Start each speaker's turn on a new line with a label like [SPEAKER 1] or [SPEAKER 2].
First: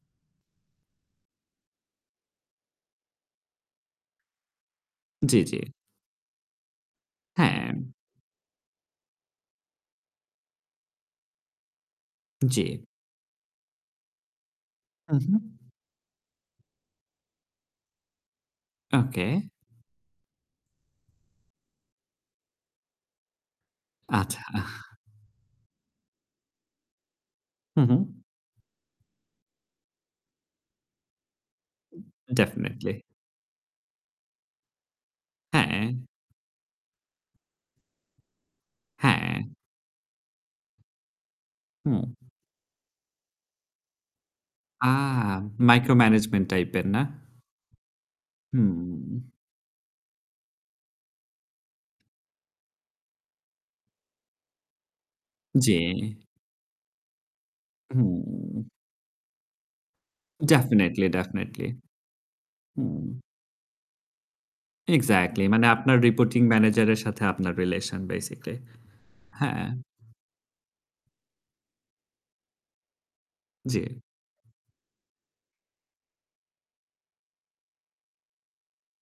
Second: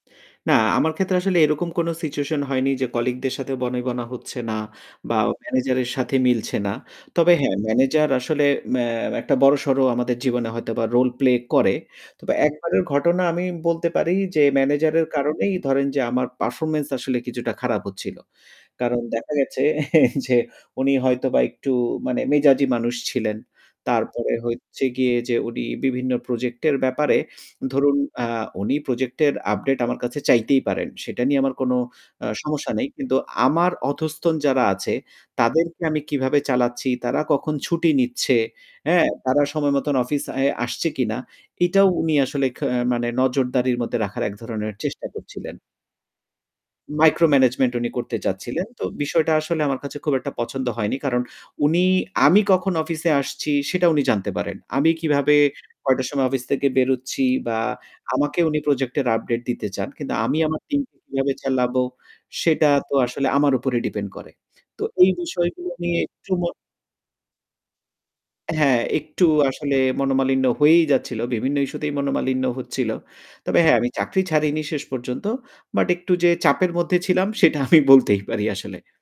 [SPEAKER 1] না, আমার ক্ষেত্রে আসলে এরকম কোন সিচুয়েশন হয়নি যে কলিগদের সাথে বনিবনা হচ্ছে না বা
[SPEAKER 2] জি, জি।
[SPEAKER 1] ম্যানেজারের সাথে মিলছে না। তবে হ্যাঁ,
[SPEAKER 2] হ্যাঁ।
[SPEAKER 1] ম্যানেজার আসলে ম্যা একটা বড়সড় আমাদের জীবনে হয়তোবা রোল-প্লে করে। তবে
[SPEAKER 2] জি।
[SPEAKER 1] একবারের ঘটনা আমি বলতে পারি যে ম্যানেজারের
[SPEAKER 2] হু, হু।
[SPEAKER 1] কারণেই ধরেন যে আমার পারফরম্যান্স আসলে কিছুটা খারাপ হচ্ছিল। কারণ
[SPEAKER 2] ওকে।
[SPEAKER 1] দেখা গেছে যে উনি হয়তোবা একটু মানে মেজাজী মানুষ ছিলেন। তারপরে
[SPEAKER 2] আচ্ছা। আহ
[SPEAKER 1] হচ্ছে গিয়ে যে উনি বিভিন্ন প্রজেক্ট এর ব্যাপারে
[SPEAKER 2] হু,
[SPEAKER 1] ধরুন,
[SPEAKER 2] হু।
[SPEAKER 1] আ উনি প্রজেক্ট এর আপডেট আমার কাছে চাইতেই পারেন। সেটা নিয়ে আমার কোনো অ সমস্যা নেই।
[SPEAKER 2] ডেফিনিটলি।
[SPEAKER 1] কিন্তু আমার অধস্তন যারা আছে তাদেরকে
[SPEAKER 2] হ্যাঁ।
[SPEAKER 1] আমি কিভাবে চালাচ্ছি, তারা কখন ছুটি নিচ্ছে, হ্যাঁ?
[SPEAKER 2] হ্যাঁ।
[SPEAKER 1] তারা সময় মতন অফিস অ্যা আসছে কিনা এটাও
[SPEAKER 2] হুম।
[SPEAKER 1] উনি আসলে খে মানে নজরদারির মধ্যে রাখার এক ধরনের
[SPEAKER 2] আ
[SPEAKER 1] চেষ্টা করছিলেন।
[SPEAKER 2] মাইক্রো ম্যানেজমেন্ট টাইপের, না?
[SPEAKER 1] মাইক্রো ম্যানেজমেন্ট উনি করতে চাচ্ছিলেন। তো বিষয়টা
[SPEAKER 2] হুম।
[SPEAKER 1] আসলে আমার কাছে খুব একটা পছন্দ হয়নি। কারণ উনি আমি কখন অফিসে আসছি সেটা উনি জানতে পারেন। আমি কিভাবে
[SPEAKER 2] জি।
[SPEAKER 1] কয়টার সময় অফিস থেকে বেরোচ্ছি বা আমাকে উনি
[SPEAKER 2] হুম।
[SPEAKER 1] প্রজেক্ট এর আপডেট দিতে চান। কিন্তু আমি আমার টিম কে
[SPEAKER 2] ডেফিনিটলি,
[SPEAKER 1] কিভাবে
[SPEAKER 2] ডেফিনিটলি।
[SPEAKER 1] চালাবো সেটা তো
[SPEAKER 2] হুম
[SPEAKER 1] আসলে আমার উপর ডিপেন্ড করে। তো এই
[SPEAKER 2] এক্সাক্টলি মানে
[SPEAKER 1] বিষয়গুলো
[SPEAKER 2] আপনার
[SPEAKER 1] নিয়ে একটু
[SPEAKER 2] রিপোর্টিং
[SPEAKER 1] মন
[SPEAKER 2] ম্যানেজার এর সাথে আপনার রিলেশন বেসিক্যালি,
[SPEAKER 1] হ্যাঁ, একটু
[SPEAKER 2] হ্যাঁ।
[SPEAKER 1] আসলে মনোমালিন্য হয়েই যাচ্ছিল। বিভিন্ন ইস্যুতেই মনোমালিন্য হচ্ছিল। তবে হ্যাঁ, আমি
[SPEAKER 2] জি।
[SPEAKER 1] চাকরি ছাড়িনি শেষ পর্যন্ত। বাট একটু যে চাপের মধ্যে ছিলাম সেটা আমি বলতেই পারি আসলে।